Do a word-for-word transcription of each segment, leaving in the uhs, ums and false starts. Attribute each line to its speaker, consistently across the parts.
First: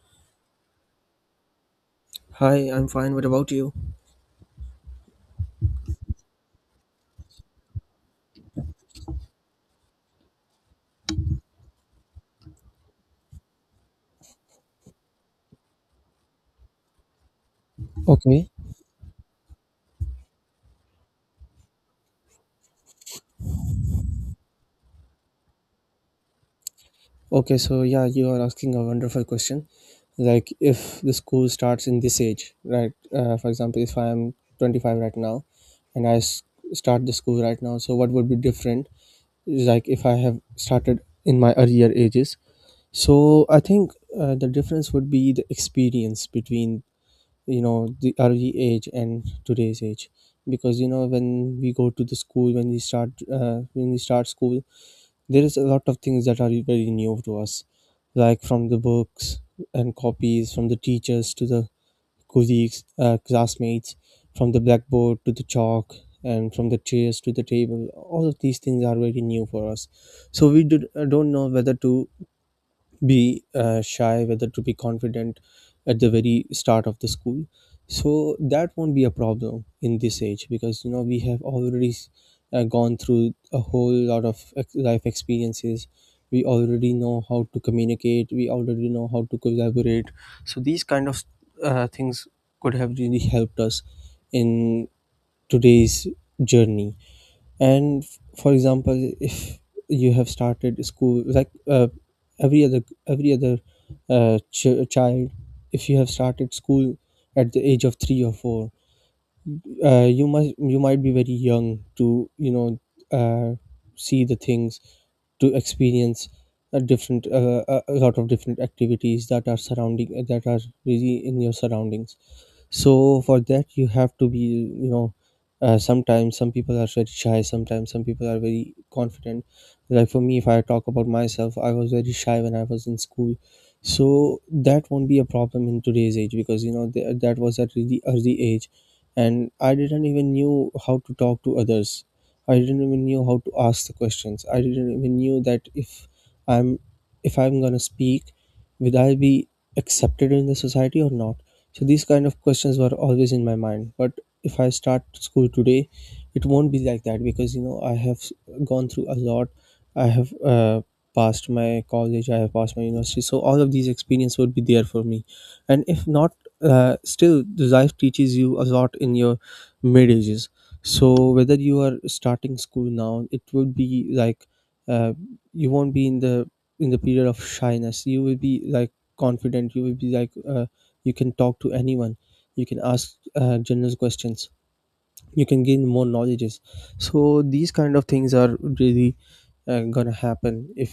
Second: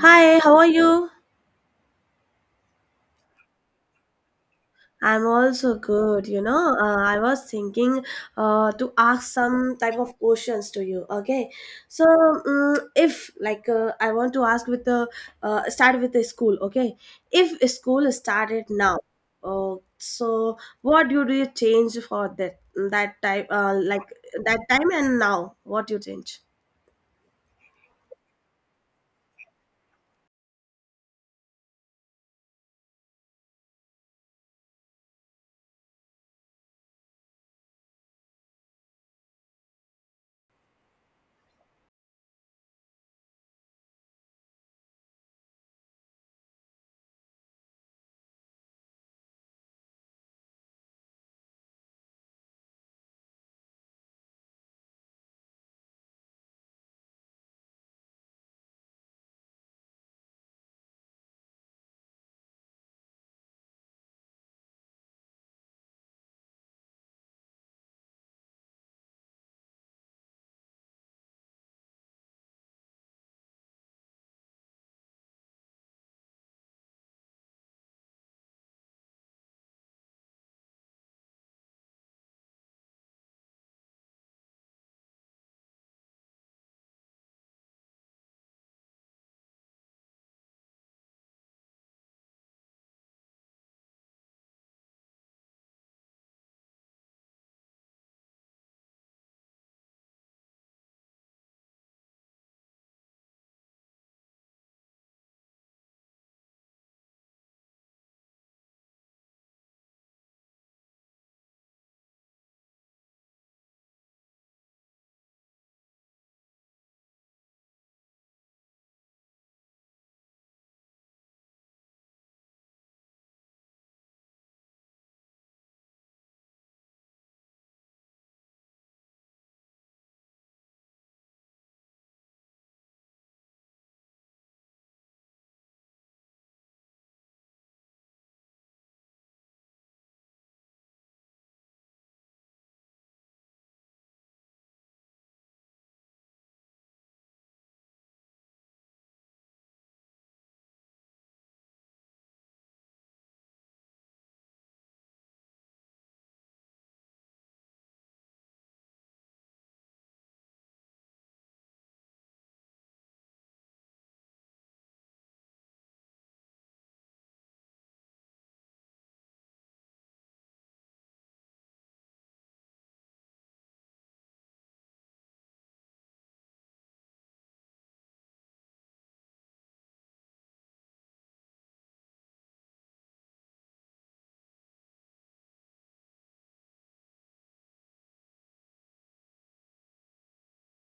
Speaker 1: Hi, how are you?
Speaker 2: Hi, I'm fine. What about you?
Speaker 1: I'm also good. You know, uh, I was thinking uh, to ask some type of questions to you. Okay, so um, if like uh, I want to ask with the uh, start with the school. Okay, if school
Speaker 2: Okay.
Speaker 1: started now, uh, so what do you change for that that type uh, like that time and now? What you change?
Speaker 2: Okay, so yeah, you are asking a wonderful question. Like if the school starts in this age, right? Uh, for example, if I am twenty-five right now and I s- start the school right now, so what would be different is like if I have started in my earlier ages. So I think uh, the difference would be the experience between, you know, the early age and today's age. Because you know when we go to the school, when we start, uh, when we start school, there is a lot of things that are very new to us, like from the books and copies, from the teachers to the colleagues, uh, classmates, from the blackboard to the chalk, and from the chairs to the table. All of these things are very new for us. So we did, uh, don't know whether to be uh, shy, whether to be confident at the very start of the school. So that won't be a problem in this age because you know we have already uh, gone through a whole lot of ex- life experiences. We already know how to communicate. We already know how to collaborate. So these kind of uh, things could have really helped us in today's journey. And f- for example, if you have started school like uh, every other every other uh, ch- child, if you have started school at the age of three or four, uh, you must you might be very young to, you know, uh, see the things, to experience a different uh, a a lot of different activities that are surrounding that are really in your surroundings. So for that you have to be, you know, uh, sometimes some people are very shy, sometimes some people are very confident. Like for me, if I talk about myself, I was very shy when I was in school. So that won't be a problem in today's age because you know th- that was at really early age and I didn't even knew how to talk to others. I didn't even knew how to ask the questions. I didn't even knew that if i'm if I'm gonna speak, will I be accepted in the society or not? So these kind of questions were always in my mind. But if I start school today, it won't be like that because you know I have s- gone through a lot. I have uh, passed my college. I have passed my university. So all of these experience would be there for me. And if not, uh, still the life teaches you a lot in your mid ages. So whether you are starting school now, it would be like uh, you won't be in the in the period of shyness. You will be like confident. You will be like, uh, you can talk to anyone. You can ask, uh, general questions. You can gain more knowledges. So these kind of things are really, uh, gonna happen if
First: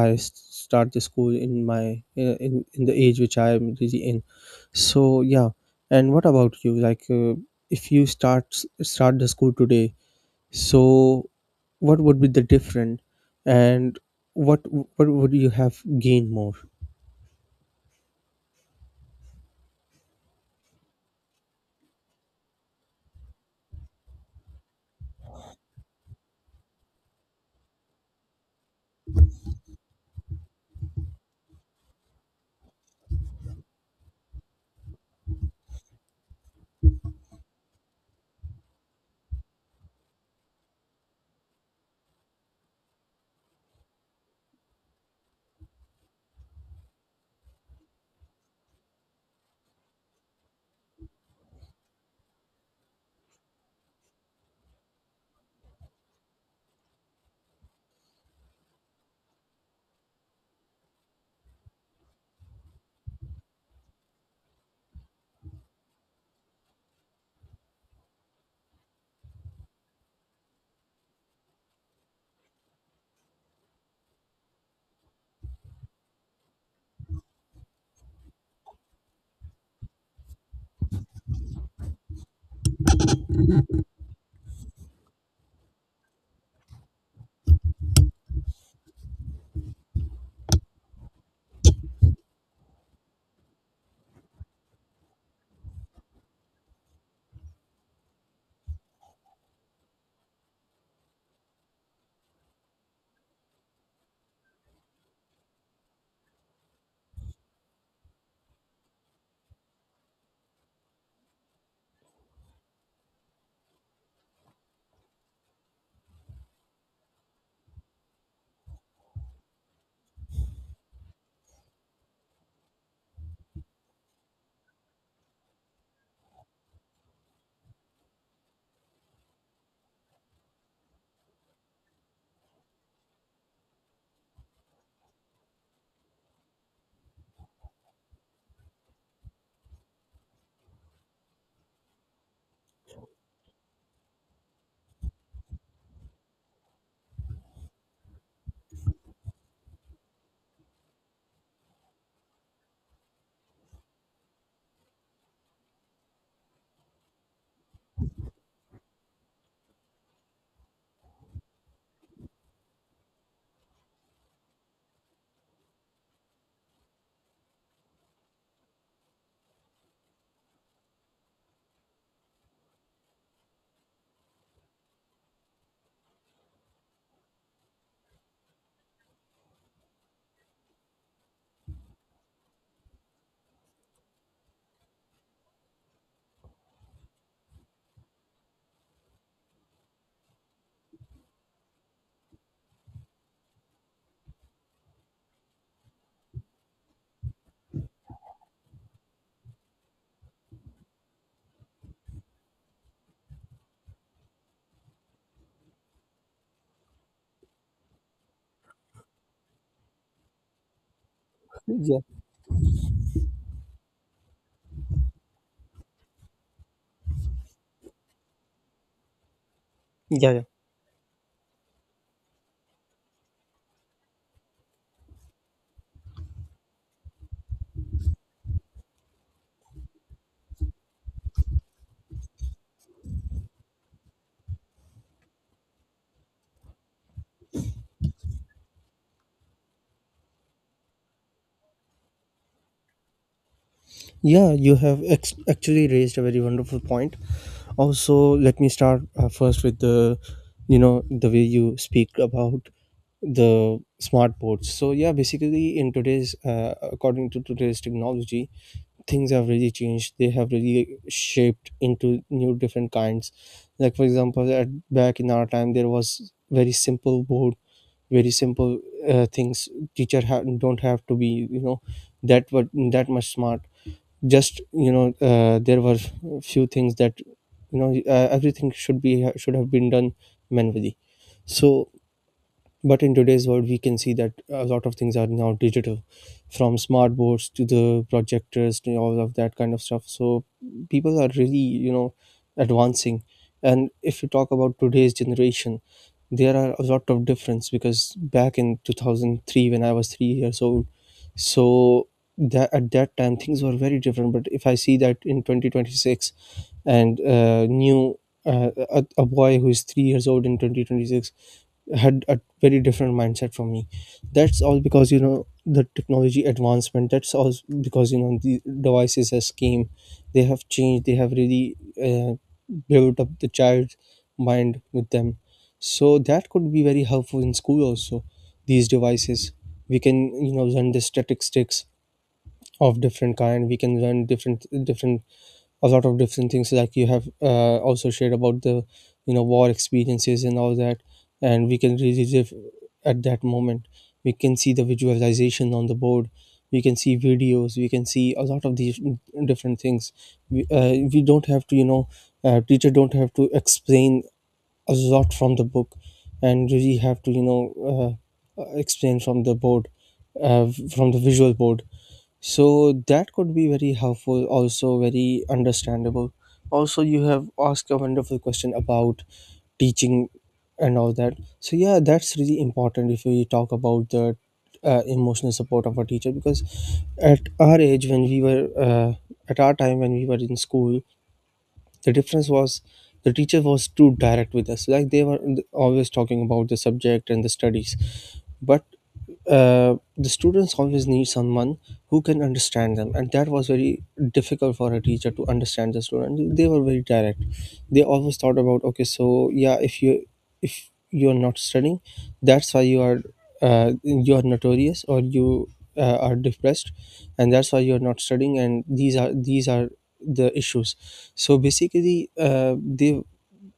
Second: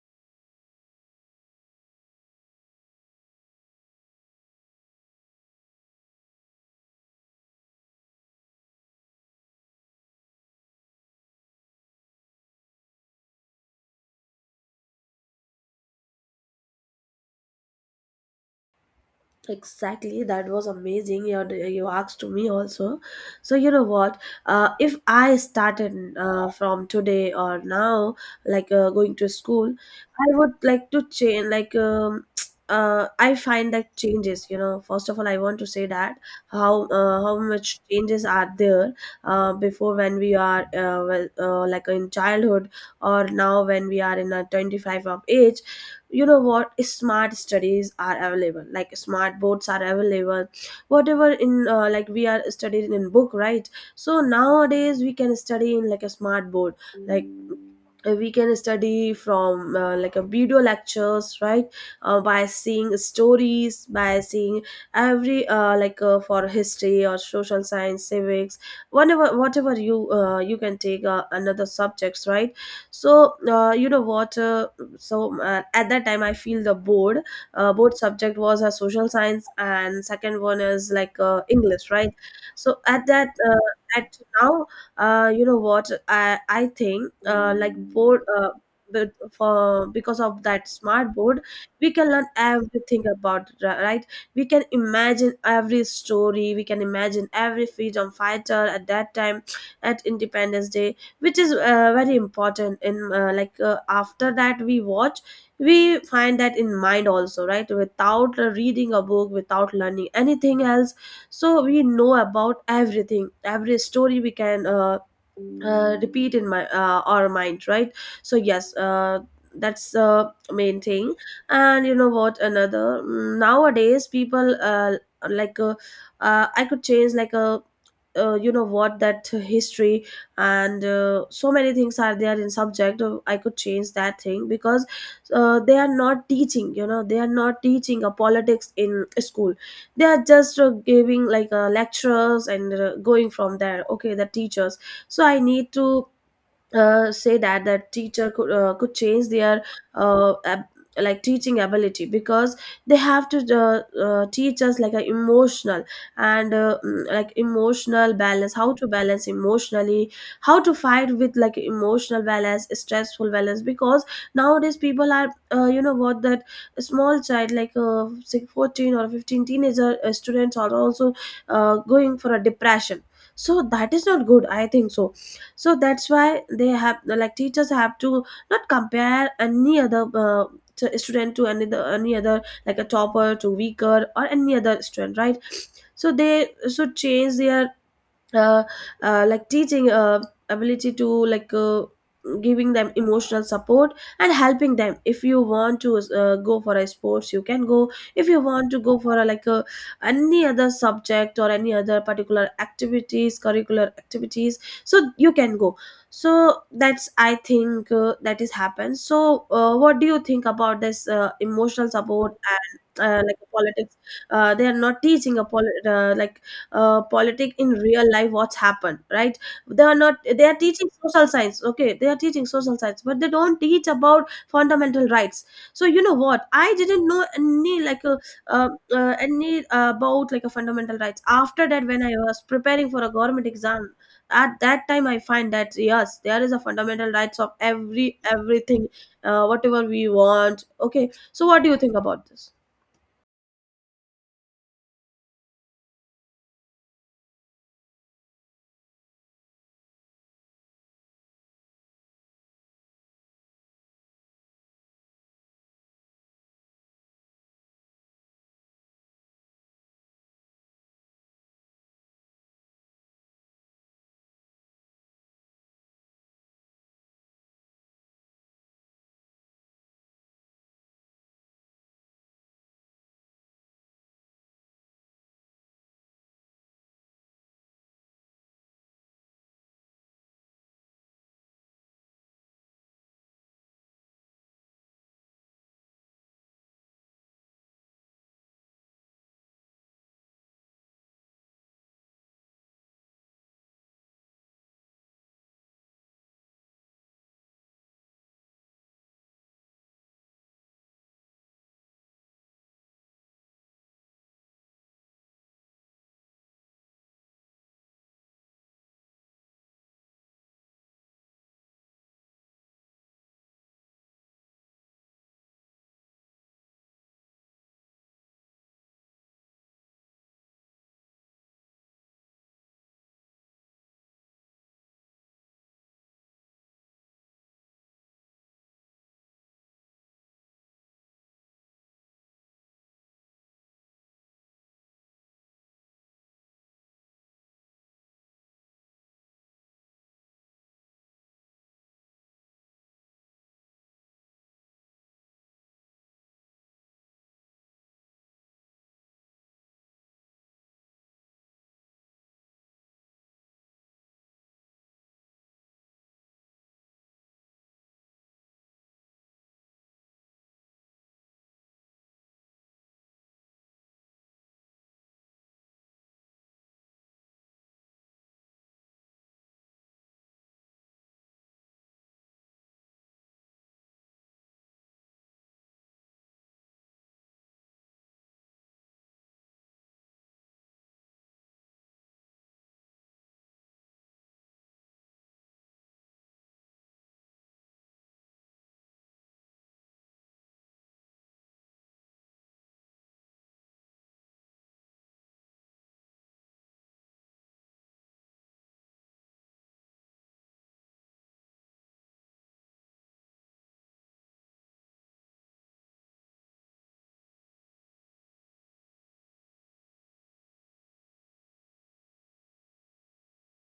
Speaker 2: i s- start the school in my uh, in, in the age which I am really in. So yeah, and what about you? Like, uh, if you start start the school today, so what would be the different, and what what would you have gained more?
Speaker 1: Exactly, that was amazing. You you asked me also. So you know what? Uh, if I started uh, from today or now, like uh, going to school, I would like to change. Like um, uh, I find that changes. You know, first of all, I want to say that how uh, how much changes are there uh, before when we are uh, well, uh, like in childhood, or now when we are in a twenty five of age. You know what, smart studies are available, like smart boards are available, whatever. In uh, like we are studying in book, right? So nowadays we can study in like a smart board, like Uh, we can study from uh, like a video lectures, right? Uh, by seeing stories, by seeing every uh, like uh, for history or social science, civics, whatever. Whatever you uh, you can take, uh, another subjects, right? So uh, you know what uh, so uh, at that time I feel the board, uh, board subject was a social science, and second one is like uh, english, right? So at that uh, at now, uh, you know what, i i think uh, like board, uh, but for because of that smart board we can learn everything about it, ri- right? We can imagine every story, we can imagine every freedom fighter at that time, at independence day, which is uh, very important in uh, like uh, after that we watch, we find that in mind also, right? Without uh, reading a book, without learning anything else. So we know about everything, every story we can uh, uh, repeat in my uh, our mind, right? So yes, uh, that's the main thing. And you know what, another mm, nowadays people, uh, like uh, uh, I could change like a, uh, you know what, that history and uh, so many things are there in subject. uh, I could change that thing because uh, they are not teaching, you know, they are not teaching a politics in school. They are just uh, giving like uh, lectures and uh, going from there, okay, the teachers. So I need to uh, say that that teacher could uh, could change their uh, ab- like teaching ability, because they have to uh, uh, teach us like a emotional and uh, mm, like emotional balance, how to balance emotionally, how to fight with like emotional balance, stressful balance, because nowadays people are, uh, you know what, that a small child, like uh, say fourteen or fifteen, teenager uh, students are also uh, going for a depression. So that is not good, I think so. So that's why they have, like teachers have to not compare any other, uh, t- student to any other, any other, like a topper to weaker or any other student, right? So they should change their uh, uh, like teaching uh, ability to like uh, giving them emotional support, and helping them. If you want to uh, go for a sports, you can go. If you want to go for a, like a any other subject or any other particular activities, curricular activities, so you can go. So that's, I think, uh, that is happened. So uh, what do you think about this uh, emotional
Speaker 2: Yeah,
Speaker 1: support and uh, like politics? Uh, they are not teaching a poli- uh, like uh, politics in real life, what's happened, right? They are not,
Speaker 2: yeah, yeah.
Speaker 1: they are teaching social science. Okay, they are teaching social science, but they don't teach about fundamental rights. So you know what, I didn't know any like a uh, uh, any uh, about like a fundamental rights. After that, when I was preparing for a government exam, at that time I find that yes, there is a fundamental rights of every everything, uh, whatever we want. Okay, so what do you think about this?
Speaker 2: Yeah, you have ex- actually raised a very wonderful point. Also, let me start uh, first with the, you know, the way you speak about the smart boards. So yeah, basically in today's, uh, according to today's technology, things have really changed. They have really shaped into new different kinds. Like for example, at, back in our time, there was very simple board, very simple uh, things. Teacher ha- don't have to be, you know, that what that much smart, just you know, uh, there were few things that, you know, uh, everything should be should have been done manually. So but in today's world we can see that a lot of things are now digital, from smart boards to the projectors to all of that kind of stuff. So people are really, you know, advancing. And if you talk about today's generation, there are a lot of difference because back in two thousand three, when I was three years old, so that at that time things were very different, but if I see that in twenty twenty-six, and uh, new uh, a, a boy who is three years old in twenty twenty-six had a very different mindset from me. That's all because you know the technology advancement. That's all because you know the devices has came. They have changed. They have really uh, built up the child's mind with them. So that could be very helpful in school also, these devices. We can, you know, learn the statistics of different kind. We can learn different different a lot of different things. Like you have, uh, also shared about the, you know, war experiences and all that, and we can really live at that moment. We can see the visualization on the board. We can see videos. We can see a lot of these different things. We, uh, we don't have to, you know, uh, teacher don't have to explain a lot from the book and really have to, you know, uh, explain from the board, uh, from the visual board. So that could be very helpful, also very understandable. Also, you have asked a wonderful question about teaching and all that. So yeah, that's really important. If we talk about the uh, emotional support of a teacher, because at our age when we were uh, at our time when we were in school, the difference was the teacher was too direct with us. Like they were always talking about the subject and the studies. But uh, the students always need someone who can understand them, and that was very difficult for a teacher to understand the student. They were very direct. They always thought about, okay, so yeah, if you if you are not studying, that's why you are, uh, you are notorious, or you uh, are depressed, and that's why you're not studying. And these are these are the issues. So basically, uh, they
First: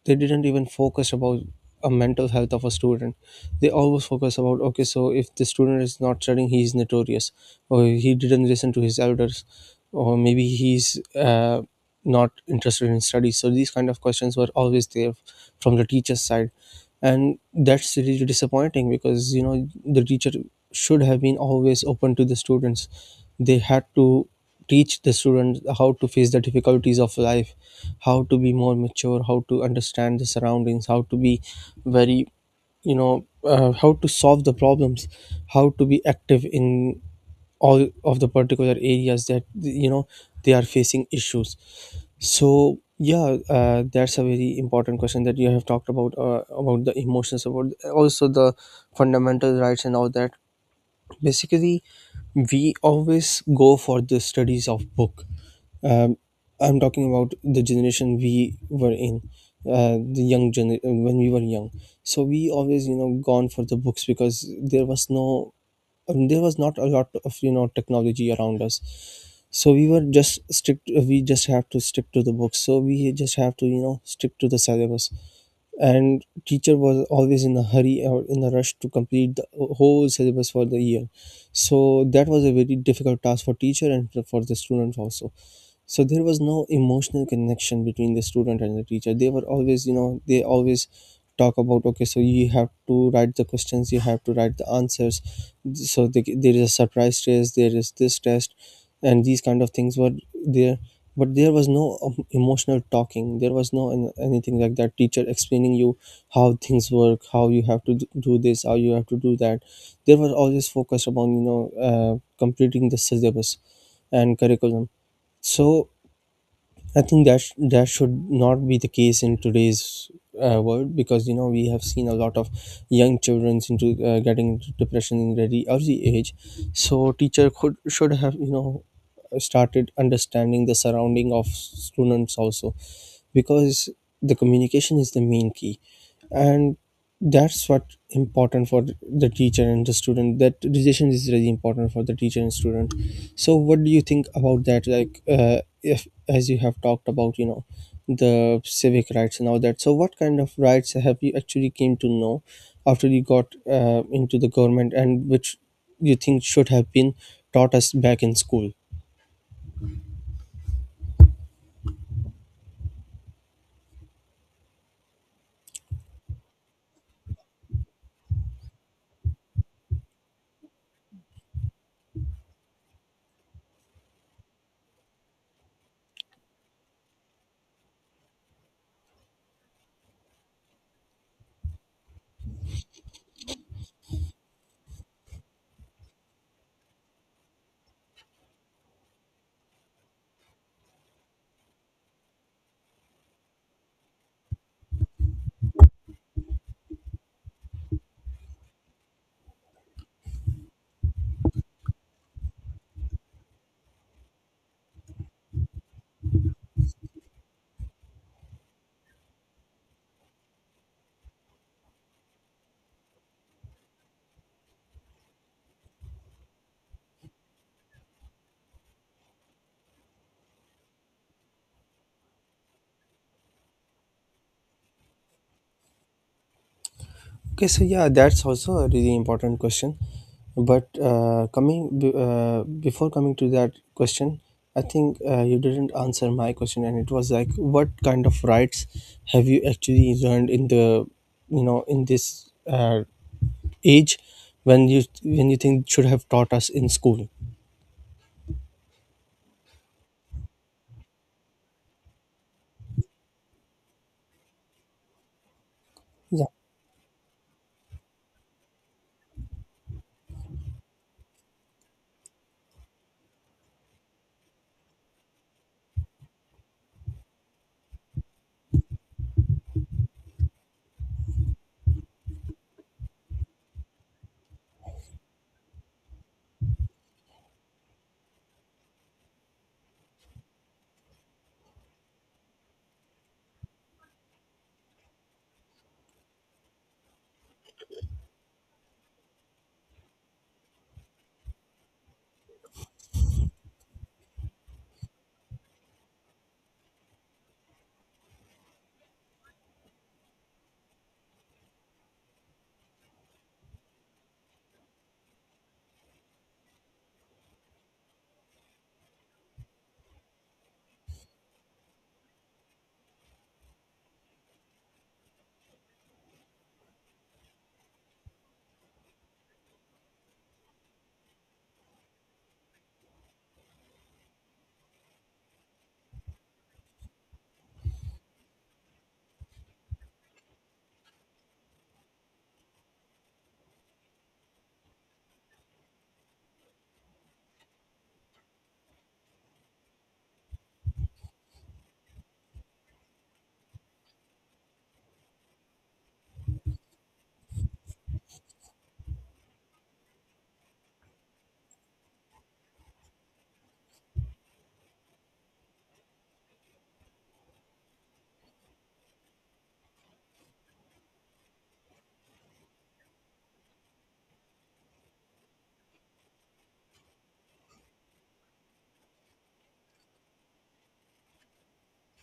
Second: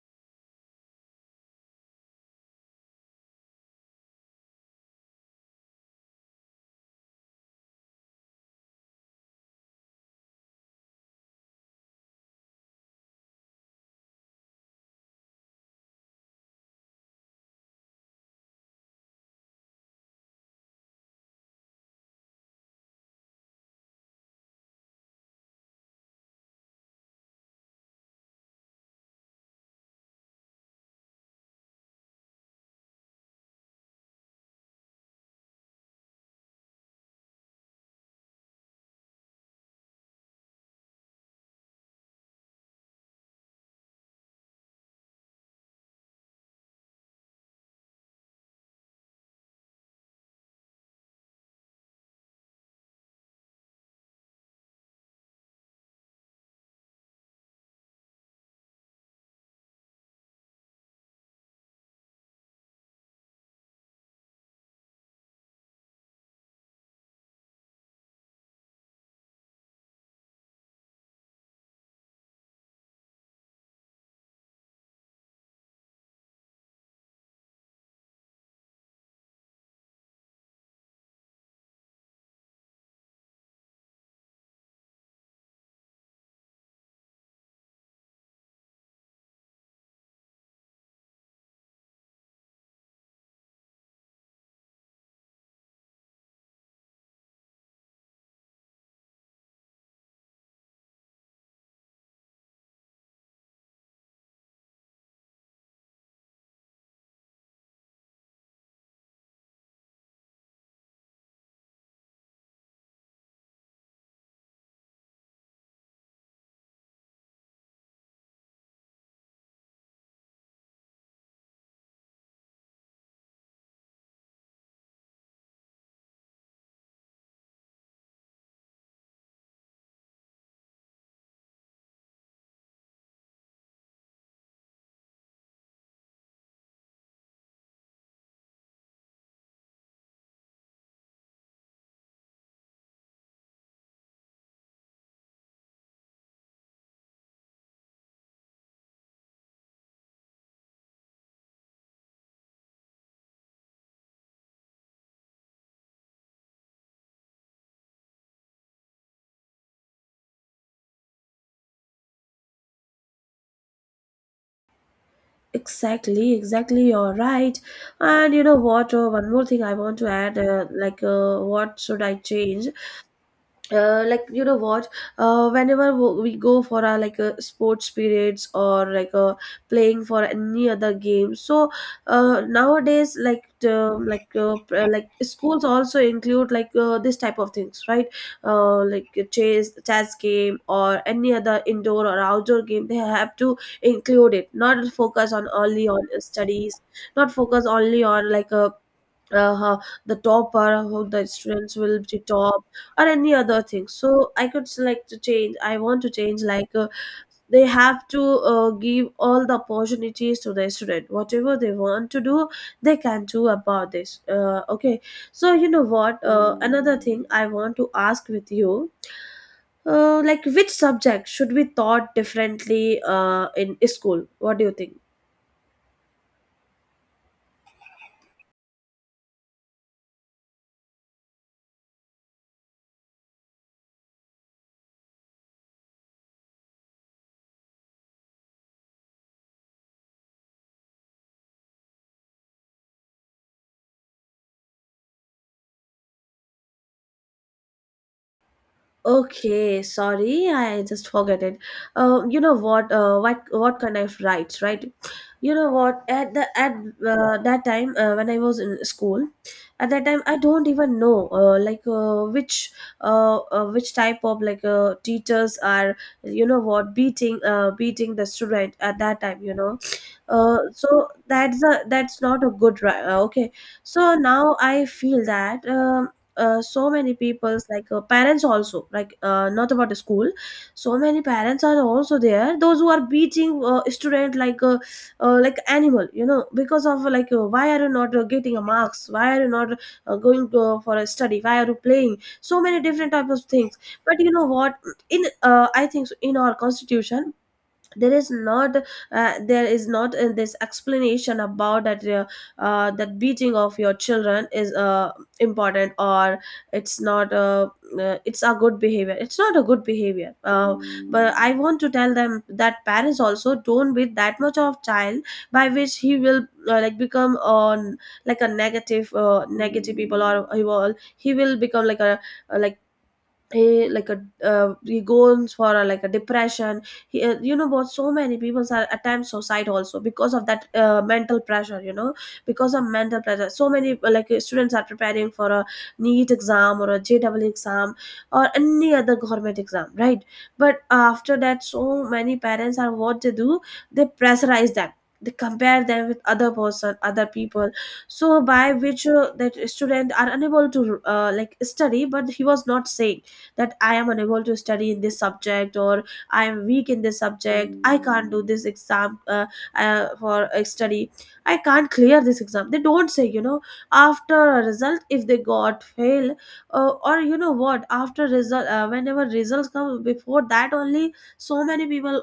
Speaker 2: they didn't even focus about a mental health of a student. They always focus about, okay, so if the student is not studying, he is notorious, or he didn't listen to his elders, or maybe he's, uh, not interested in studies. So these kind of questions were always there from the teacher's side, and that's really disappointing. Because you know the teacher should have been always open to the students. They had to teach the students how to face the difficulties of life, how to be more mature, how to understand the surroundings, how to be very, you know, uh, how to solve the problems, how to be active in all of the particular areas that, you know, they are facing issues. So yeah, uh, that's a very important question that you have talked about, uh, about the emotions, about also the fundamental rights and all that. Basically, we always go for the studies of book. um, I'm talking about the generation we were in, uh, the young gen when we were young. So we always, you know, gone for the books, because there was no, um, there was not a lot of, you know, technology around us. So we were just strict. We just have to stick to the books. So we just have to, you know, stick to the syllabus, and teacher was always in a hurry or in a rush to complete the whole syllabus for the year. So that was a very difficult task for teacher and for the students also. So there was no emotional connection between the student and the teacher. They were always, you know, they always talk about, okay, so you have to write the questions, you have to write the answers, so the, there is a surprise test, there is this test. And these kind of things were there, but there was no, um, emotional talking. There was no an- anything like that, teacher explaining you how things work, how you have to d- do this, how you have to do that. There was always focus upon, you know, uh, completing the syllabus and curriculum. So I think that sh- that should not be the case in today's uh, world, because you know we have seen a lot of young children into uh, getting into depression in very early age. So teacher could should have you know started understanding the surrounding of students also, because the communication is the main key, and that's what important for the teacher and the student. That relation is really important for the teacher and student. So what do you think about that? Like, uh, if as you have talked about, you know the civic rights and all that, so what kind of rights have you actually came to know after you got uh, into the government, and which you think should have been taught us back in school?
Speaker 1: Exactly, exactly. You're right. And you know what? Uh, one more thing I want to add, uh, like, uh, what should I change? uh, like you know what, uh, whenever wo- we go for our like a sports periods, or like a playing for any other game, so uh, nowadays like the, like uh, pr- like schools also include like uh, this type of things, right? Uh, like a chess chess game or any other indoor or outdoor game, they have to include it, not focus on only on studies, not focus only on like a uh, how the top or how the students will be top or any other thing. So I could select to change, I want to change like, uh, they have to uh, give all the opportunities to the student, whatever they want to do, they can do about this, uh, okay? So you know what, uh, another thing I want to ask with you, uh, like which subject should be taught differently uh, in school? What do you think?
Speaker 2: Okay, so yeah, that's also a really important question. But uh, coming be- uh, before coming to that question, I think uh, you didn't answer my question, and it was like, what kind of rights have you actually learned in the, you know, in this uh, age, when you when you think should have taught us in school?
Speaker 1: Okay, sorry, I just forget it. Uh, you know what? Uh, what what kind of rights, right? You know what? At the
Speaker 2: Yeah,
Speaker 1: at uh, that time uh, when I was in school, at that time I don't even know uh, like uh, which uh, uh, which type of like uh, teachers are, you know what, beating uh, beating the student at that time. You know, uh, so that's a that's not a good right. Uh, okay, so now I feel that. Um, uh, so many people's like uh, parents also, like uh, not about the school. So many parents are also there, those who are beating uh, student like uh, uh, like animal, you know, because of like uh, why are you not uh, getting a marks, why are you not uh, going to, for a study, why are you playing so many different types of things. But you know what, in uh, I think so, in our constitution, there is not uh, there is not in this explanation about that uh, uh, that beating of your children is uh, important, or it's not, uh, uh, it's a good behavior, it's not a good behavior. Uh, but I want to tell them that parents also don't beat that much of child, by which he will uh, like become on like a negative, uh, negative people, or uh, he will he will become like a like he like a uh, he goes for a, like a depression. He, uh, you know what, so many people are attempt suicide also because of that uh, mental pressure, you know. Because of mental pressure, so many uh, like uh, students are preparing for a NEET exam or a J E E exam or any other government exam, right? But after that, so many parents, are what they do, they pressurize them, they compare them with other person, other people. So by which uh, that student are unable to uh, like study, but he was not safe, that I am unable to study in this subject, or I am weak in this subject, I can't do this exam, uh, uh, for uh, study, I can't clear this exam, they don't say, you know. After a result, if they got fail, uh, or you know what, after result, uh, whenever results come, before that only so many people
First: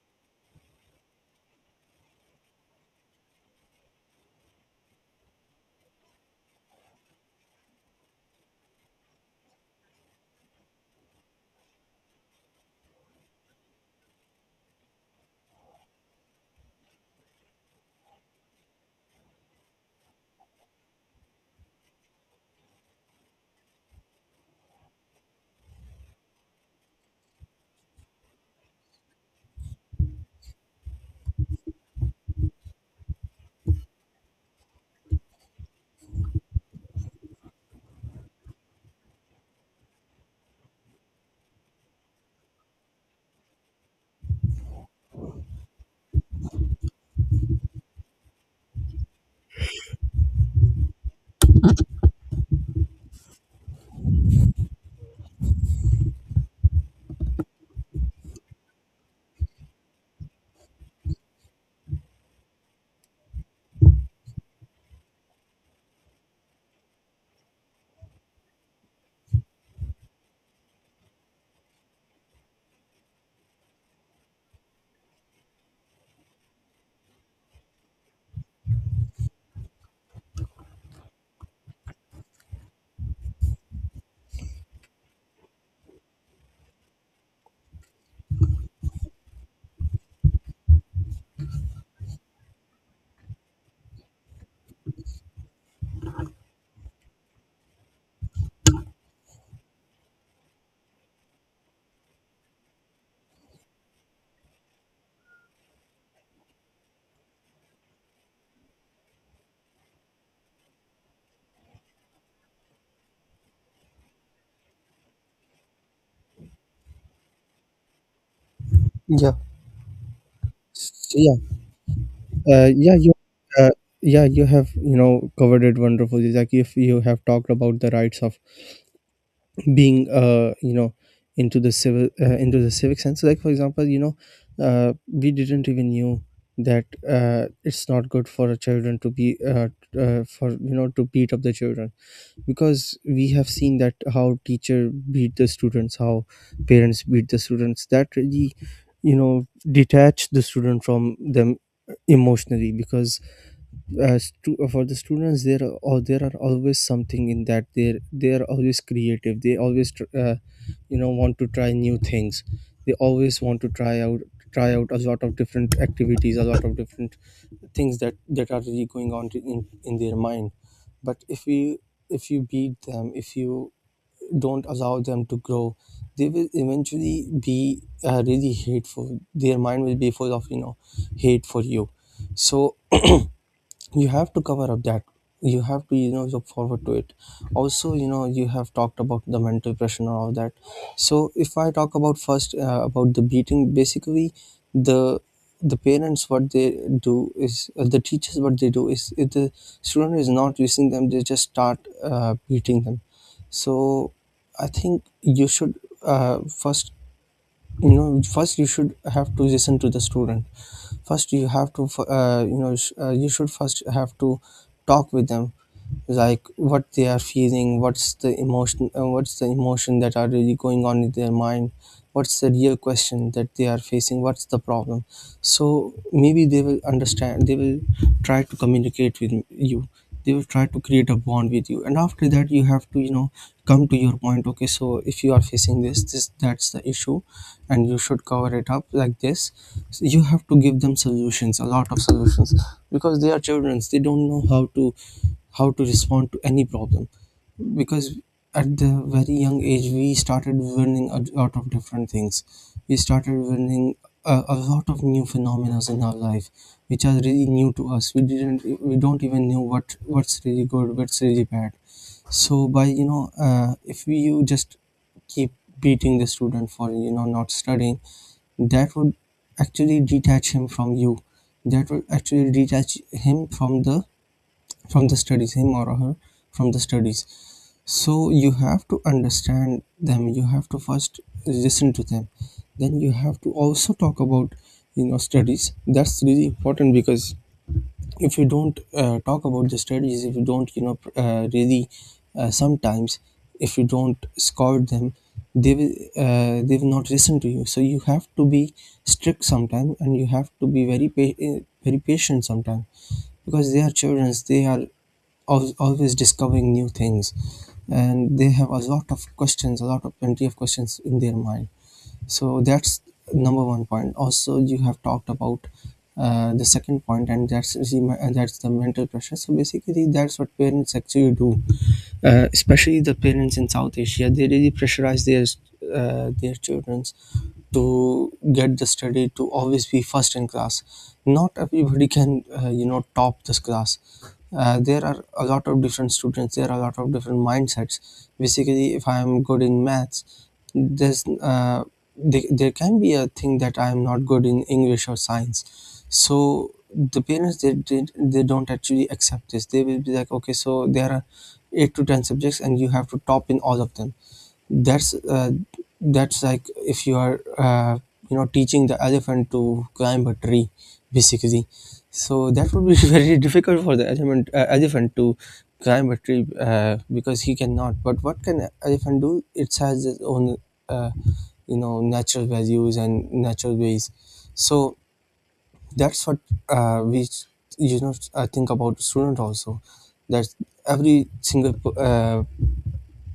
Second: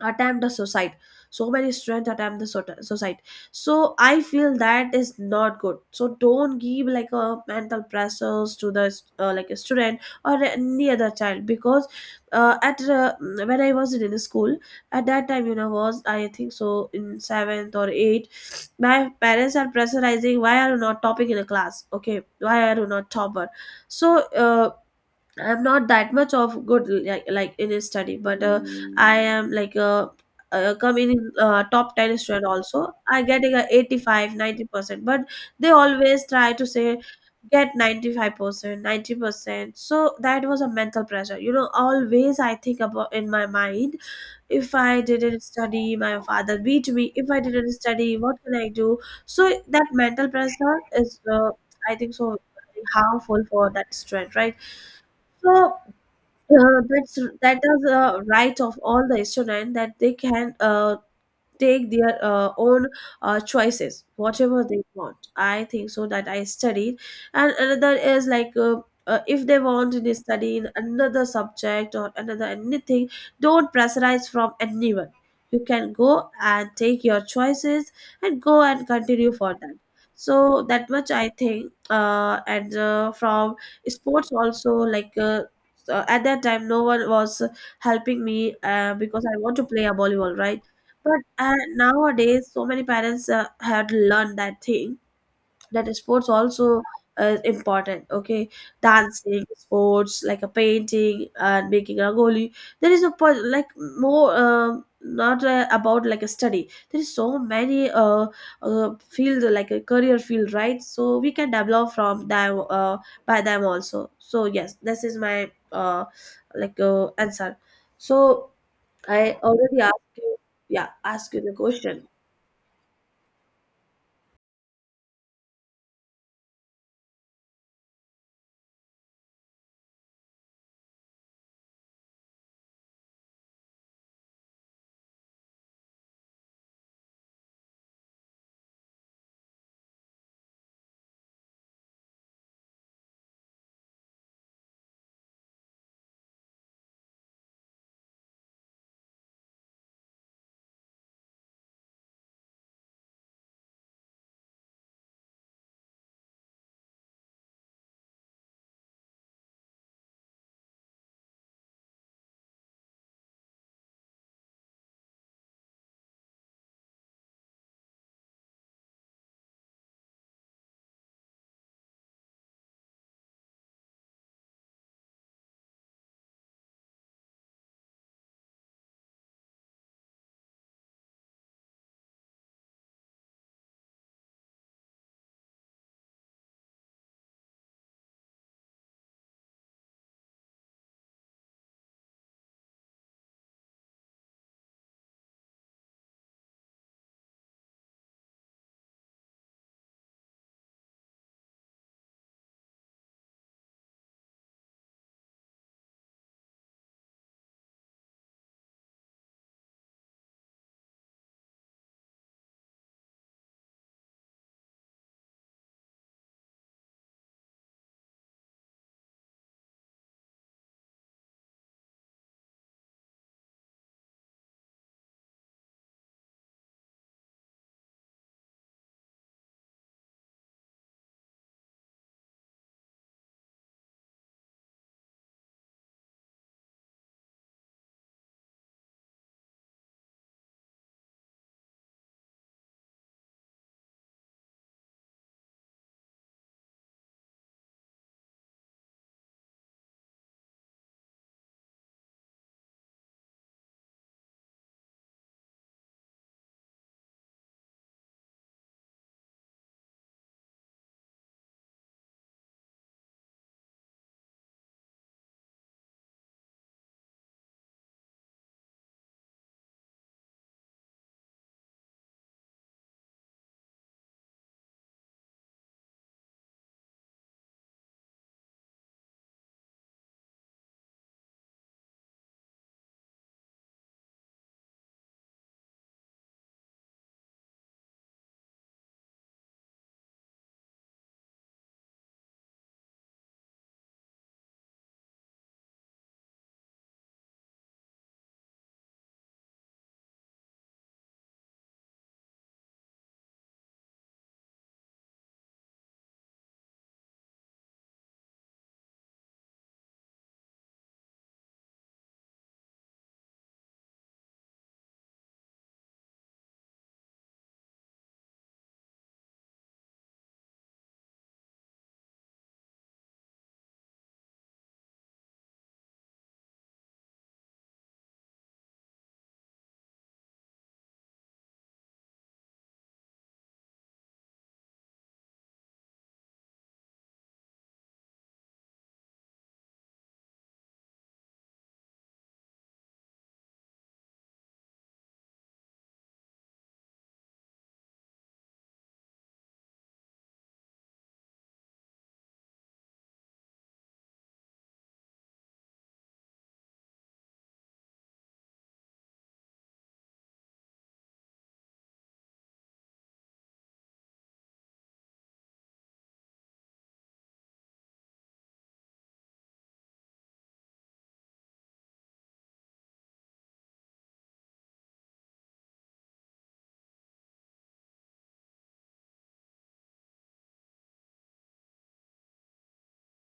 Speaker 1: attempt the suicide, so many students attempt the sot- suicide. So I feel that is not good. So don't give like a mental pressures to the uh, like a student or any other child because, uh, at uh, when I was in school, at that time, you know, was I think so in seventh or eighth, my parents are pressurizing, why are you not topping in a class, okay, why are you not topper? So uh, I'm not that much of good like, like in a study, but uh, I am like a, uh come in uh, top ten student also. I getting a eighty five, ninety percent, but they always try to say get 95%, ninety percent. So that was a mental pressure. You know, always I think about in my mind, if I didn't study, my father beat me. If I didn't study, what can I do? So that mental pressure is, uh, I think so, very harmful for that student, right? So uh, that's that is a right of all the student that they can uh, take their uh, own uh, choices whatever they want, I think so that I studied. And another is like uh, uh, if they want to study in another subject or another anything, don't pressurize from anyone. You can go and take your choices and go and continue for that. So that much I think, uh, and uh, from sports also like uh, so at that time no one was helping me, uh, because I want to play a volleyball, right? But uh, nowadays, so many parents uh, had learned that thing, that sports also uh, is important. Okay, dancing, sports like a painting and making rangoli. There is a po- like more, um, not uh, about like a study. There is so many uh, uh field like a career field, right? So we can develop from them uh, by them also. So yes, this is my uh like uh, answer. So
Speaker 2: yeah.
Speaker 1: I already asked you, yeah,
Speaker 2: So,
Speaker 1: asked
Speaker 2: yeah,
Speaker 1: you the question.
Speaker 2: uh, yeah. You, uh, yeah, you have, you know, covered it wonderfully. Like, if you have talked about the rights of being, uh, you know, into the civil uh, into the civic sense, like for example, you know, uh, we didn't even knew that, uh, it's not good for a children to be uh, uh, for you know to beat up the children. Because we have seen that how teacher beat the students, how parents beat the students, that really, you know, detach the student from them emotionally. Because, uh, stu- for the students there are, or there are always something in that, they they are always creative. They always tr- uh, you know, want to try new things. They always want to try out, try out a lot of different activities, a lot of different things that that are really going on in in their mind. But if you, if you beat them, if you don't allow them to grow, they will eventually be, uh, really hateful. Their mind will be full of, you know, hate for you. So you have to cover up that. You have to, you know, look forward to it. Also, you know, you have talked about the mental pressure and all of that. So if I talk about first, uh, about the beating, basically, the the parents, what they do is, uh, the teachers, what they do is, if the student is not using them, they just start uh, beating them. So I think you should, uh, first, you know, first you should have to listen to the student. First you have to, uh, you know sh- uh, you should first have to talk with them, like what they are feeling, what's the emotion uh, what's the emotion that are really going on in their mind, what's the real question that they are facing, what's the problem. So maybe they will understand, they will try to communicate with you, they will try to create a bond with you. And after that, you have to, you know, come to your point. Okay, so if you are facing this, this, that's the issue, and you should cover it up like this. So you have to give them solutions, a lot of solutions, because they are children, they don't know how to, how to respond to any problem. Because at the very young age, we started learning a lot of different things. We started learning a, a lot of new phenomena in our life, which are really new to us. We didn't, we don't even know what, what's really good, what's really bad. So by, you know, uh, if we, you just keep beating the student for, you know, not studying, that would actually detach him from you. That would actually detach him from the, from the studies, him or her, from the studies. So you have to understand them. You have to first listen to them. Then you have to also talk about, you know, studies. That's really important, because if you don't, uh, talk about the strategies, if you don't, you know, pr- uh, really, uh, sometimes, if you don't scout them, they will, uh, they will not listen to you. So you have to be strict sometimes, and you have to be very pa- uh, very patient sometimes, because they are children, they are al- always discovering new things, and they have a lot of questions, a lot of plenty of questions in their mind. So that's number one point. Also you have talked about, uh, the second point, and that's the me- uh, that's the mental pressure. So basically that's what parents actually do, uh, especially the parents in south asia. They really pressurize their, uh, their children to get the study, to always be first in class. Not everybody can, uh, you know, top this class. Uh, there are a lot of different students, there are a lot of different mindsets. Basically, if I am good in maths, there's uh, they, there can be a thing that I am not good in english or science. So the parents, they did they don't actually accept this. They will be like, okay, so there are eight to ten subjects and you have to top in all of them. That's, uh, that's like, if you are, uh, you know, teaching the elephant to climb a tree, basically. So that would be very difficult for the elephant uh, elephant to climb a tree, uh, because he cannot. But what can a elephant do? It has its own, uh, you know, natural values and natural ways. So that's what, uh, we, you know, I think about student also, that every single p- uh,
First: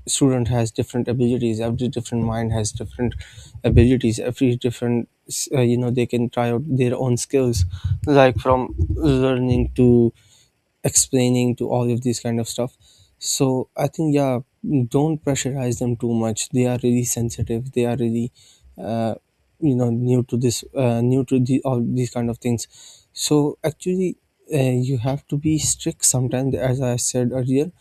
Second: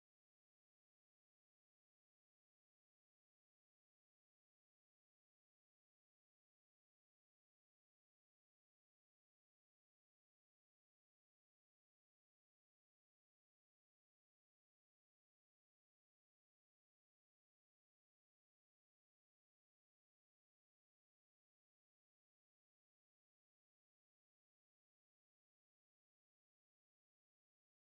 Speaker 2: student has different abilities. Every different mind has different abilities, every different, uh, you know, they can try out their own skills, like from learning to explaining to all of these kind of stuff. So I think, yeah, don't pressurize them too much. They are really sensitive, they are really, uh, you know, new to this, uh, new to the, all these kind of things. So actually, uh, you have to be strict sometimes, as I said earlier.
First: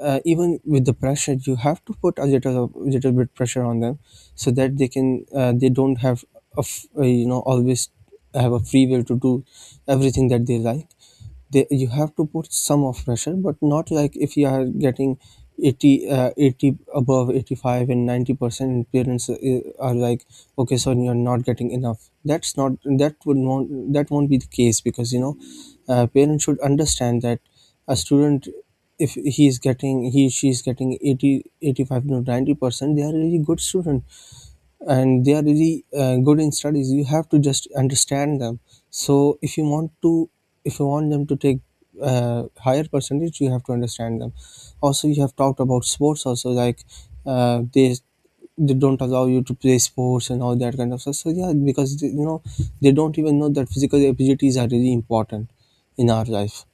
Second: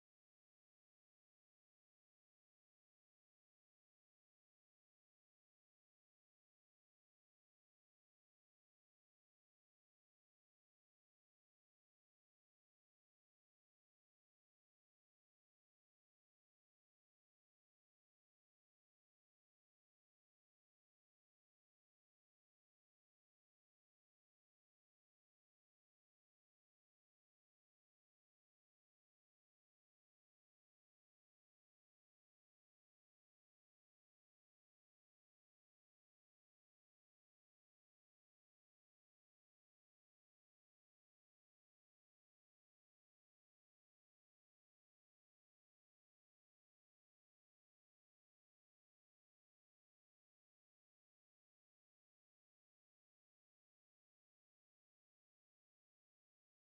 Speaker 2: uh, Even with the pressure, you have to put a little little bit pressure on them, so that they can, uh, they don't have a f- uh, you know, always have a free will to do everything that they like. They, you have to put some of pressure, but not like, if you are getting eighty uh, eighty above eighty-five and ninety percent, parents, uh, are like, okay, so you're not getting enough. That's not, that would not, that won't be the case, because you know, uh, parents should understand that a student, if he is getting he she is getting eighty eighty five eighty-five to ninety percent, they are a really good student, and they are really, uh, good in studies. You have to just understand them. So if you want to, if you want them to take, uh, higher percentage, you have to understand them. Also you have talked about sports also, like, uh, they they don't allow you to play sports and all that kind of stuff. So yeah, because they, you know, they don't even know that physical abilities are really important in our life.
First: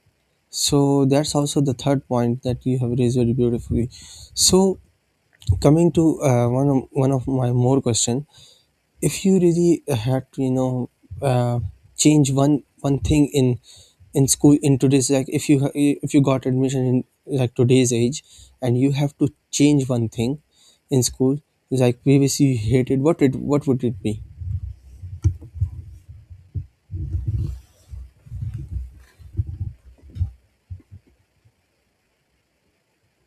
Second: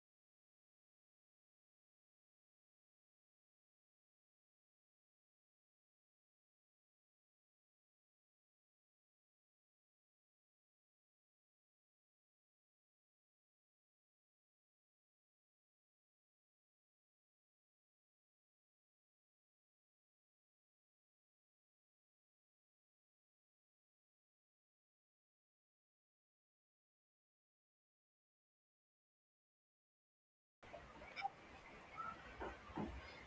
Speaker 2: So that's also the third point that you have raised very beautifully. So coming to, uh, one of, one of my more question, if you really had to, you know, uh, change one one thing in in school in today's, like if you ha- if you got admission in, like, today's age, and you have to change one thing in school, like previously you hated, what it, what would it be?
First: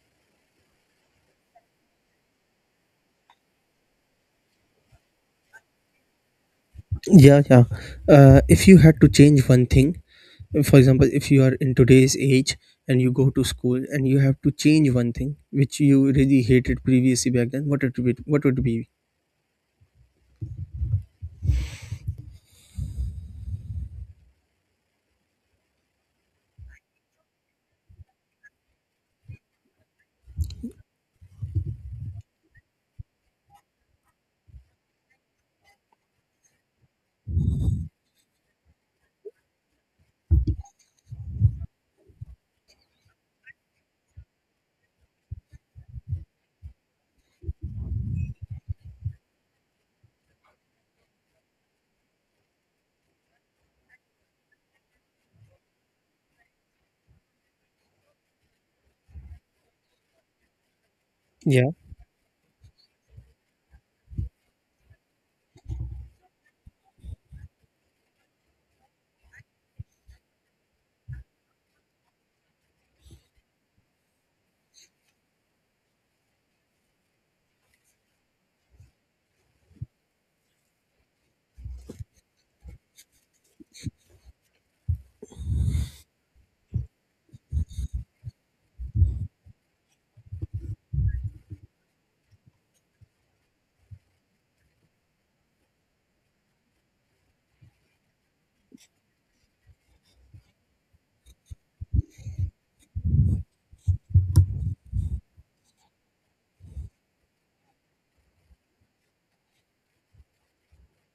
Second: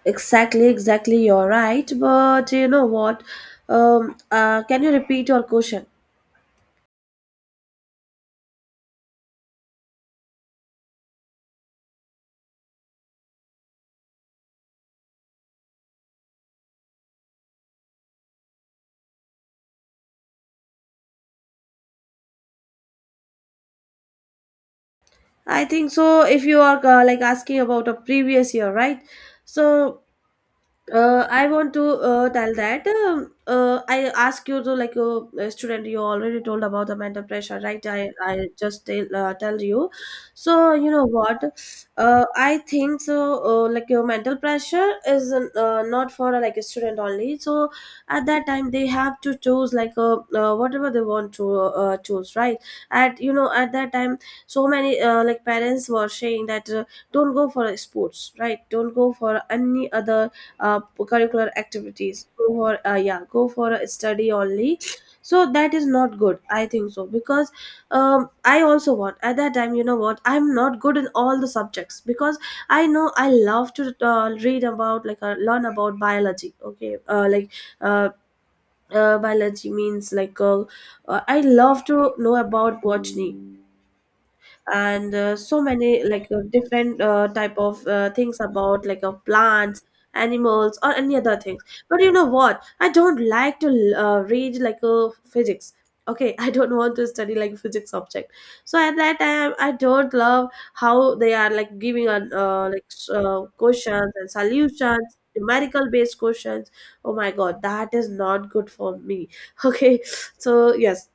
Speaker 1: Exactly, exactly. You're right. But you know what? Um, uh, can you repeat your question?
Speaker 2: Yeah, yeah, uh, if you had to change one thing, for example, if you are in today's age and you go to school and you have to change one thing which you really hated previously back then, what it would, what would it be?
Speaker 1: I think so. If you are uh, like asking about a previous year, right? So uh, I want to uh, tell that, um, uh, I ask you to like uh, a uh, student. You already told about the mental pressure, right? I I just tell uh, tell you. So you know what? Uh, I think so. Uh, like your mental pressure is uh, not for uh, like a student only. So at that time they have to choose like a, uh, whatever they want to uh, choose, right? At, you know, at that time, so many uh, like parents were saying that, uh, don't go for sports, right? Don't go for any other uh, curricular
Speaker 2: Yeah,
Speaker 1: activities, go for uh, yeah, go for a study only. So that is not good, I think so, because um, I also want at that time, you know what, I'm not good in all the subjects because I know I love to uh, read about like uh, learn about biology. Okay, uh, like uh, uh, biology means like uh, uh, I love to know about botany and uh, so many like, uh, different uh, type of uh, things about like uh, plants, animals or any other things. But you know what, I don't like to uh, read like uh, physics. Okay, I don't want to study like physics subject. So at that time I don't love how they are like giving on, uh, like s- uh, questions and solutions, numerical based questions. Oh my god, that is not good for me. Okay, so yes.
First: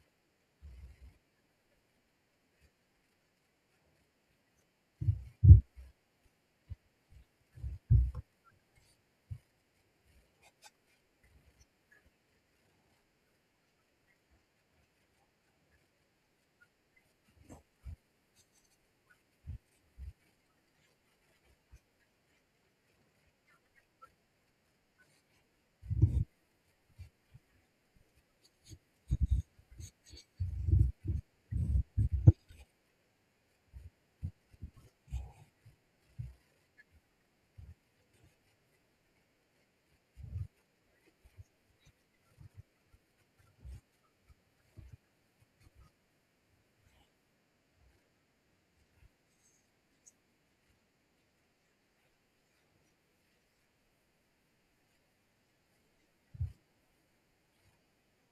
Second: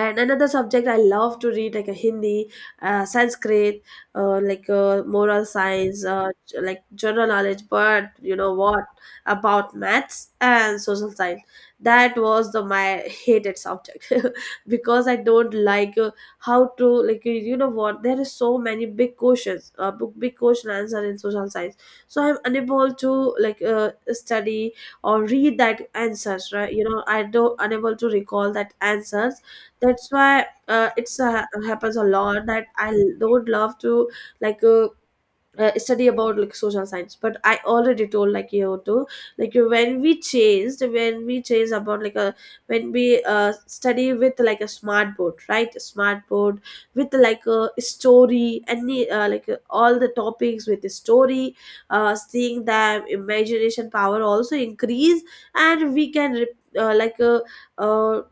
Speaker 1: And another subject I love to read like a Hindi, uh, Sanskrit, uh, like uh, moral science, uh, j- like general knowledge. But you know what, about maths and social science, that was the my hated subject. Because I don't like, uh, how to like, you you know what, there is so many big questions, uh, big, big question answer in social science. So I'm unable to like uh, study or read that answers, right? You know, I don't, unable to recall that answers. That's why uh, it's uh, happens a lot that I l- don't love to like uh, uh, study about like social science. But I already told like you too, like when we chased when we chase about like a, when we uh, study with like a smart board, right? A smart board with like a story, any, uh, like uh, all the topics with the story, uh, seeing that, imagination power also increase. And we can re- uh, like uh, uh,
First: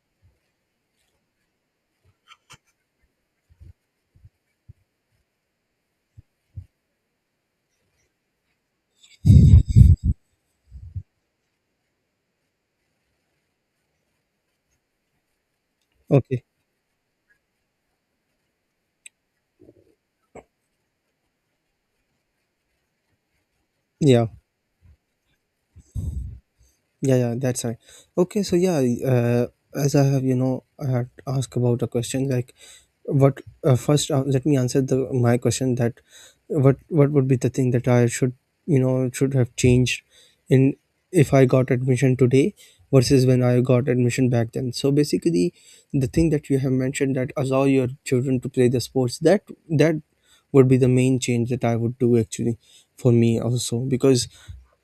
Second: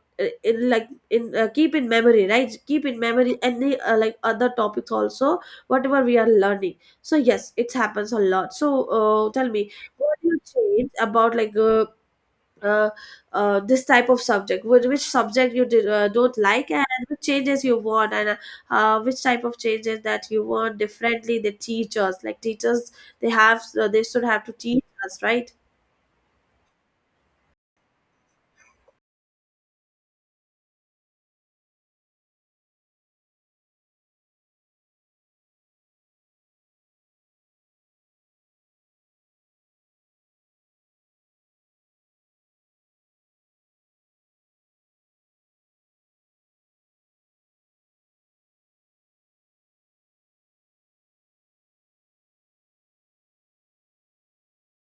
Speaker 1: in like in uh, keep in memory, right? Keep in memory any, uh, like other topics also, whatever we are learning. So yes, it happens a lot. So uh, tell me, what do you change about like uh, uh, uh, this type of subject? Which, which subject you did, uh, don't
Speaker 2: okay,
Speaker 1: like, and which changes you want, and, uh, uh, which type of changes that you want differently? The teachers, like teachers, they have, uh, they should
Speaker 2: yeah.
Speaker 1: have to teach us, right?
Speaker 2: Yeah, yeah, that's right. Okay, so yeah, uh, as I have, you know, I had asked about a question, like, what uh, first uh, let me answer the my question, that what what would be the thing that I should, you know, should have changed in, if I got admission today versus when I got admission back then. So basically, the thing that you have mentioned, that allow your children to play the sports, that that would be the main change that I would do, actually, for me also, because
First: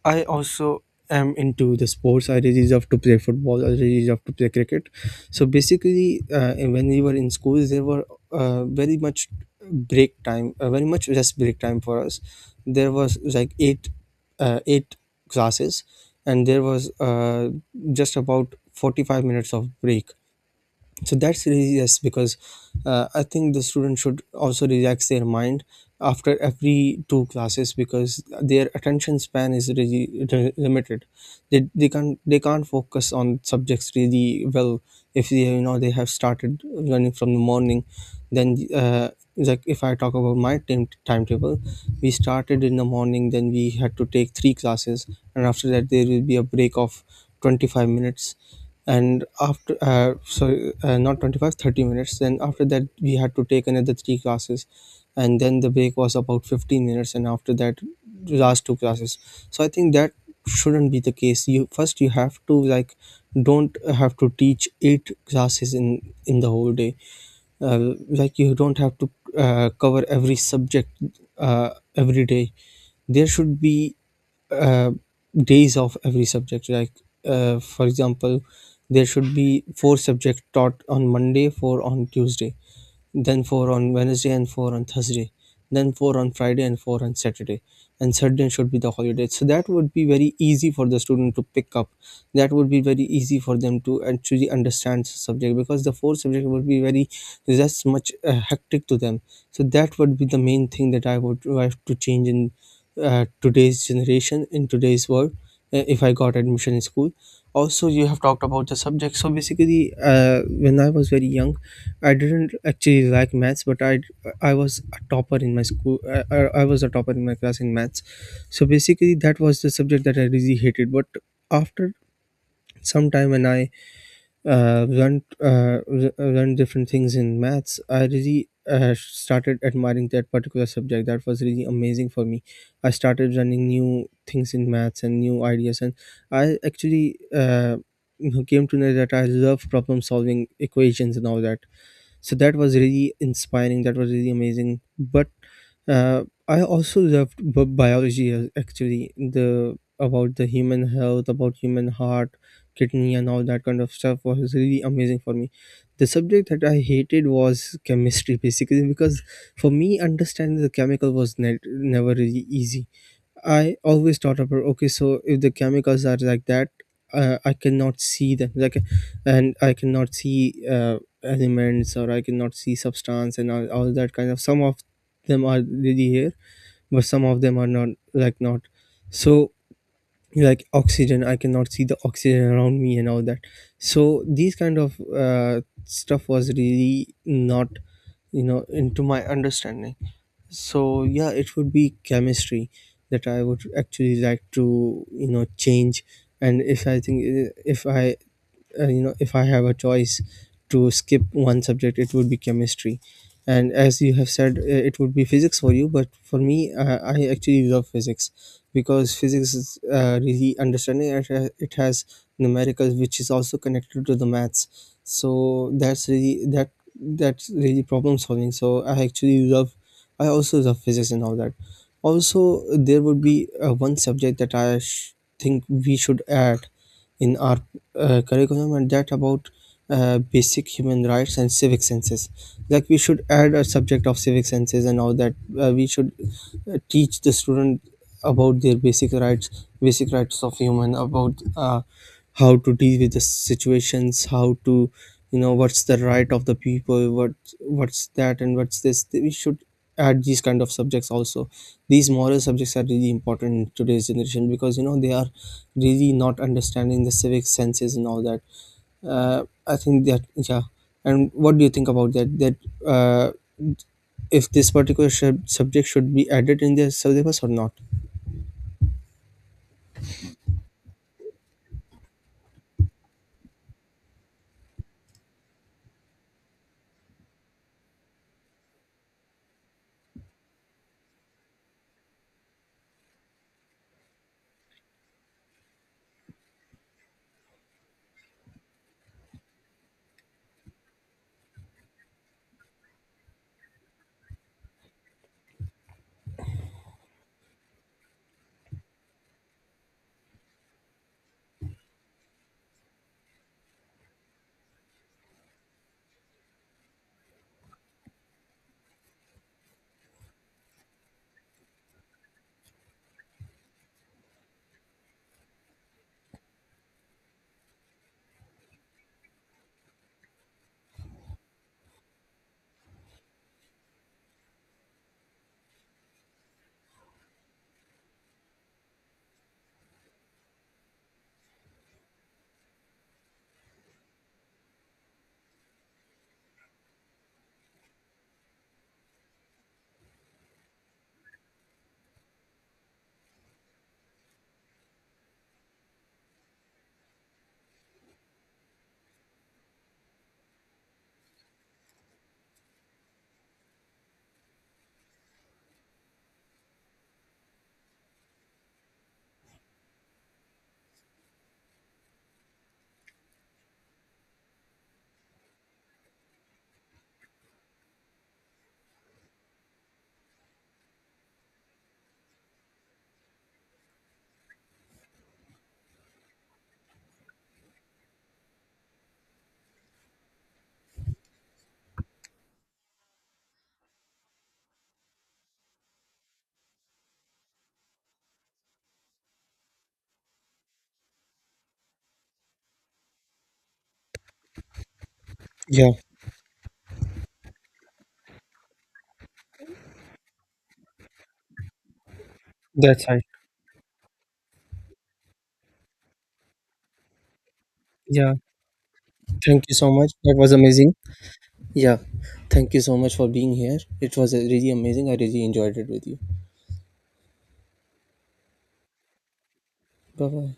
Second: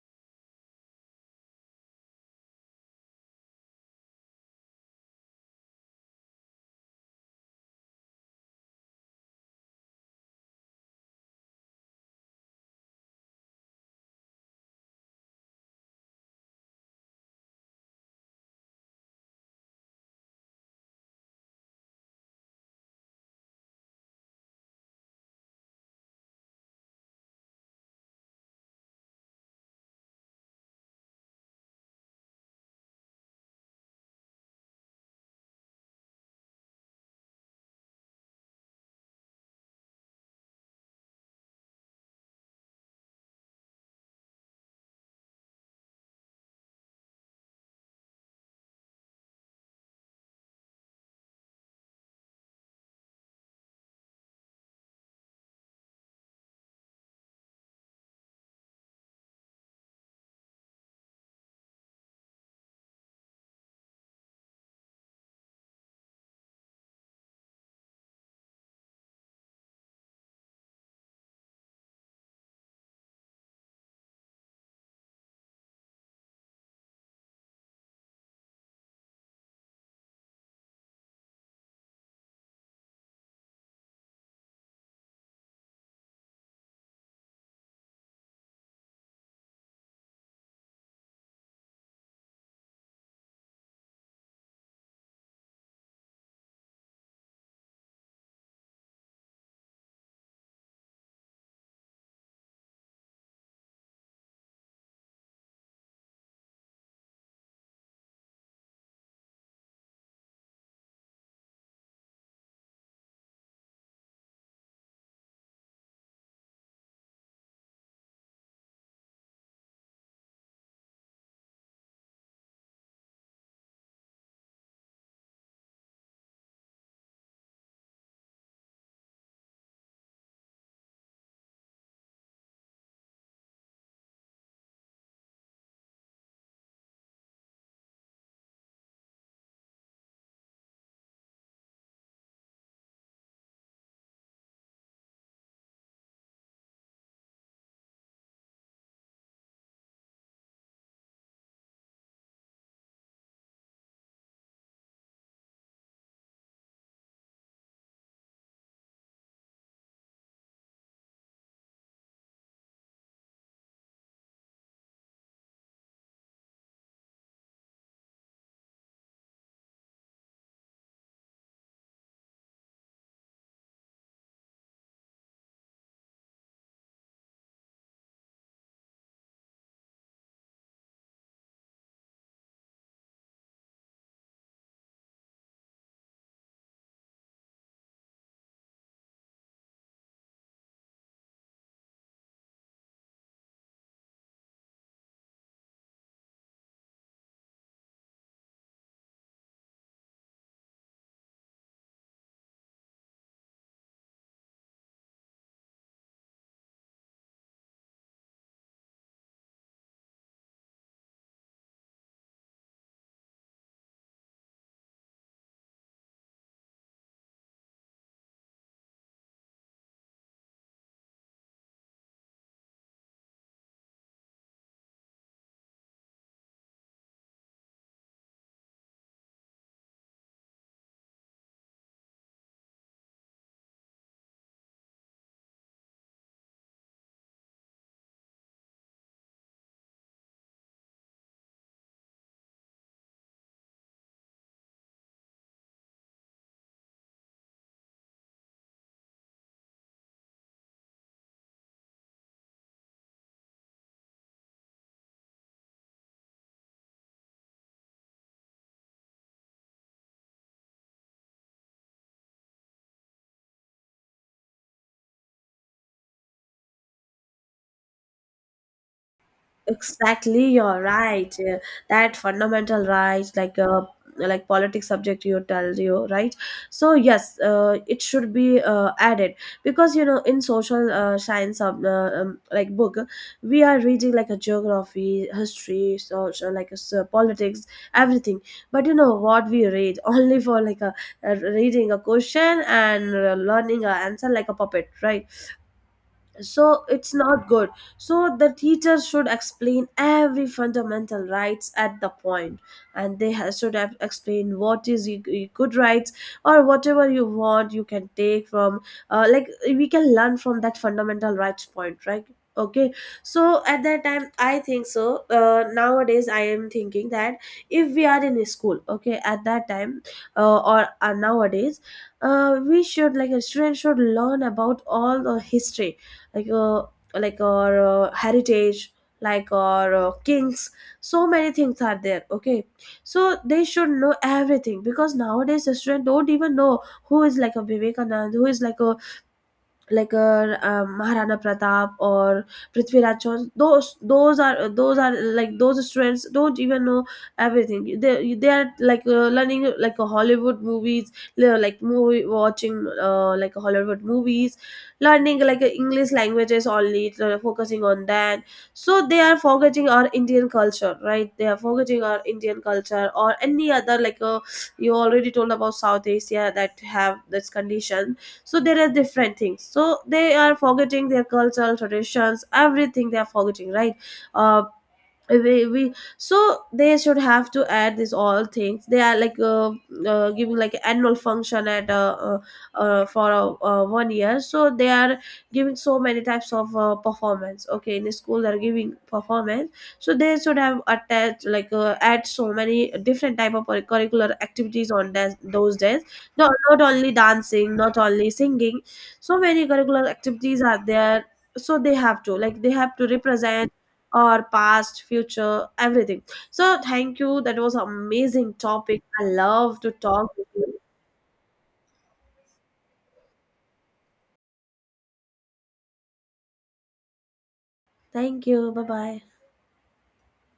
Speaker 2: I also am into the sports. I really love to play football, I really love to play cricket. So basically, uh, when we were in school, there were, uh, very much break time, uh, very much rest break time for us. There was like eight, uh, eight classes, and there was uh, just about forty-five minutes of break. So that's really yes because uh, I think the student should also relax their mind after every two classes because their attention span is really re- limited. They, they can't they can't focus on subjects really well if they, you know, they have started learning from the morning. Then uh, Like if I talk about my time timetable, we started in the morning, then we had to take three classes, and after that there will be a break of twenty-five minutes. And after uh, sorry, uh, not twenty five, thirty minutes. Then after that we had to take another three classes, and then the break was about fifteen minutes, and after that the last two classes. So I think that shouldn't be the case. You first, you have to like, don't have to teach eight classes in in the whole day. Uh, like you don't have to uh, cover every subject uh, every day. There should be uh, days of every subject, like uh, for example, there should be four subjects taught on Monday, four on Tuesday, then four on Wednesday and four on Thursday, then four on Friday and four on Saturday, and Sunday should be the holiday. So that would be very easy for the student to pick up. That would be very easy for them to actually understand the subject because the four subject would be very just much uh, hectic to them. So that would be the main thing that I would have to change in uh, today's generation, in today's world, uh, if I got admission in school. Also, you have talked about the subject. So basically, uh, when I was very young, I didn't actually like maths, but i i was a topper in my school. I, I, I was a topper in my class in maths. So basically that was the subject that I really hated, but after some time when I uh, learned, uh, re- learned different things in maths, I really uh, started admiring that particular subject. That was really amazing for me. I started learning new things in maths and new ideas, and I actually uh, came to know that I love problem solving equations and all that. So that was really inspiring, that was really amazing. But uh, I also loved b- biology, as- actually the about the human health, about human heart, kidney and all that kind of stuff was really amazing for me. The subject that I hated was chemistry, basically because for me, understanding the chemical was ne- never really easy. I always thought about, okay, so if the chemicals are like that, uh, I cannot see them, like, and I cannot see uh, elements, or I cannot see substance and all, all that kind of. Some of them are really here, but some of them are not, like not. So like oxygen, I cannot see the oxygen around me and all that. So these kind of uh, stuff was really not, you know, into my understanding. So yeah, it would be chemistry that I would actually like to, you know, change. And if I think, if I uh, you know, if I have a choice to skip one subject, it would be chemistry. And as you have said, uh, it would be physics for you, but for me, uh, I actually love physics because physics is, uh, really understanding it, ha- it has numericals, which is also connected to the maths, so that's really that that's really problem solving. So I actually love, I also love physics and all that. Also, there would be uh, one subject that I sh- think we should add in our uh, curriculum, and that about uh, basic human rights and civic senses. Like we should add a subject of civic senses and all that. Uh, we should uh, teach the student about their basic rights, basic rights of human, about uh, how to deal with the situations, how to, you know, what's the right of the people, what what's that and what's this. We should add these kind of subjects also. These moral subjects are really important in today's generation because you know they are really not understanding the civic senses and all that. uh, I think that, yeah. And what do you think about that? That uh, if this particular sub- subject should be added in their syllabus or not?
Speaker 1: Exactly, you're right. Yeah, that fundamental right, like a, like politics subject, you tell you, right? So yes, uh, it should be uh, added, because you know in social uh, science of, uh, um, like book, we are reading like a geography, history, social like s- uh, so politics, everything. But you know what, we read only for like a, a reading a question and uh, learning a answer like a puppet, right? So it's not good. So the teacher should explain every fundamental rights at the point, and they ha- should have explained what is e- e- good rights, or whatever you want you can take from, uh, like we can learn from that fundamental rights point, right? Okay, so at that time I think so, uh, nowadays I am thinking that if we are in a school, okay at that time, uh, or uh, nowadays, uh, we should like, a student should learn about all the history, like uh, like our uh, heritage, like our uh, kings, so many things are there. Okay, so they should know everything, because nowadays the student don't even know who is like a Vivekanand, who is like a, like uh, um, Maharana Pratap or Prithviraj Chauhan. Those those are those are like, those students don't even know everything. They they are like uh, learning like a Hollywood movies, le- like movie watching, uh, like Hollywood movies, learning like uh, English languages only, uh, focusing on that. So they are forgetting our Indian culture, right? They are forgetting our Indian culture, or any other like, uh, you already told about South Asia that have this condition. So there are different things, so they are forgetting their cultural traditions, everything they are forgetting, right? Uh, we, we so they should have to add this all things. They are like, uh, uh, giving like annual function at, uh, uh, uh, for uh, uh, one year, so they are giving so many types of uh, performance. Okay, in a school they are giving performance. So they should have attached like, uh, add so many different type of curricular activities on that, those
Speaker 2: Yeah,
Speaker 1: days. Not, not only dancing, not only singing, so many curricular activities are there. So they have to like, they have to
Speaker 2: that's right.
Speaker 1: represent, or past, future, everything. So thank you, that was
Speaker 2: Yeah,
Speaker 1: amazing topic, I
Speaker 2: thank you
Speaker 1: love
Speaker 2: so
Speaker 1: to
Speaker 2: much.
Speaker 1: talk
Speaker 2: That
Speaker 1: with
Speaker 2: was
Speaker 1: you.
Speaker 2: amazing. Yeah, thank you so much for being here. It was uh, really amazing. I really enjoyed it with you.
Speaker 1: Thank you, bye bye.
Speaker 2: Bye bye.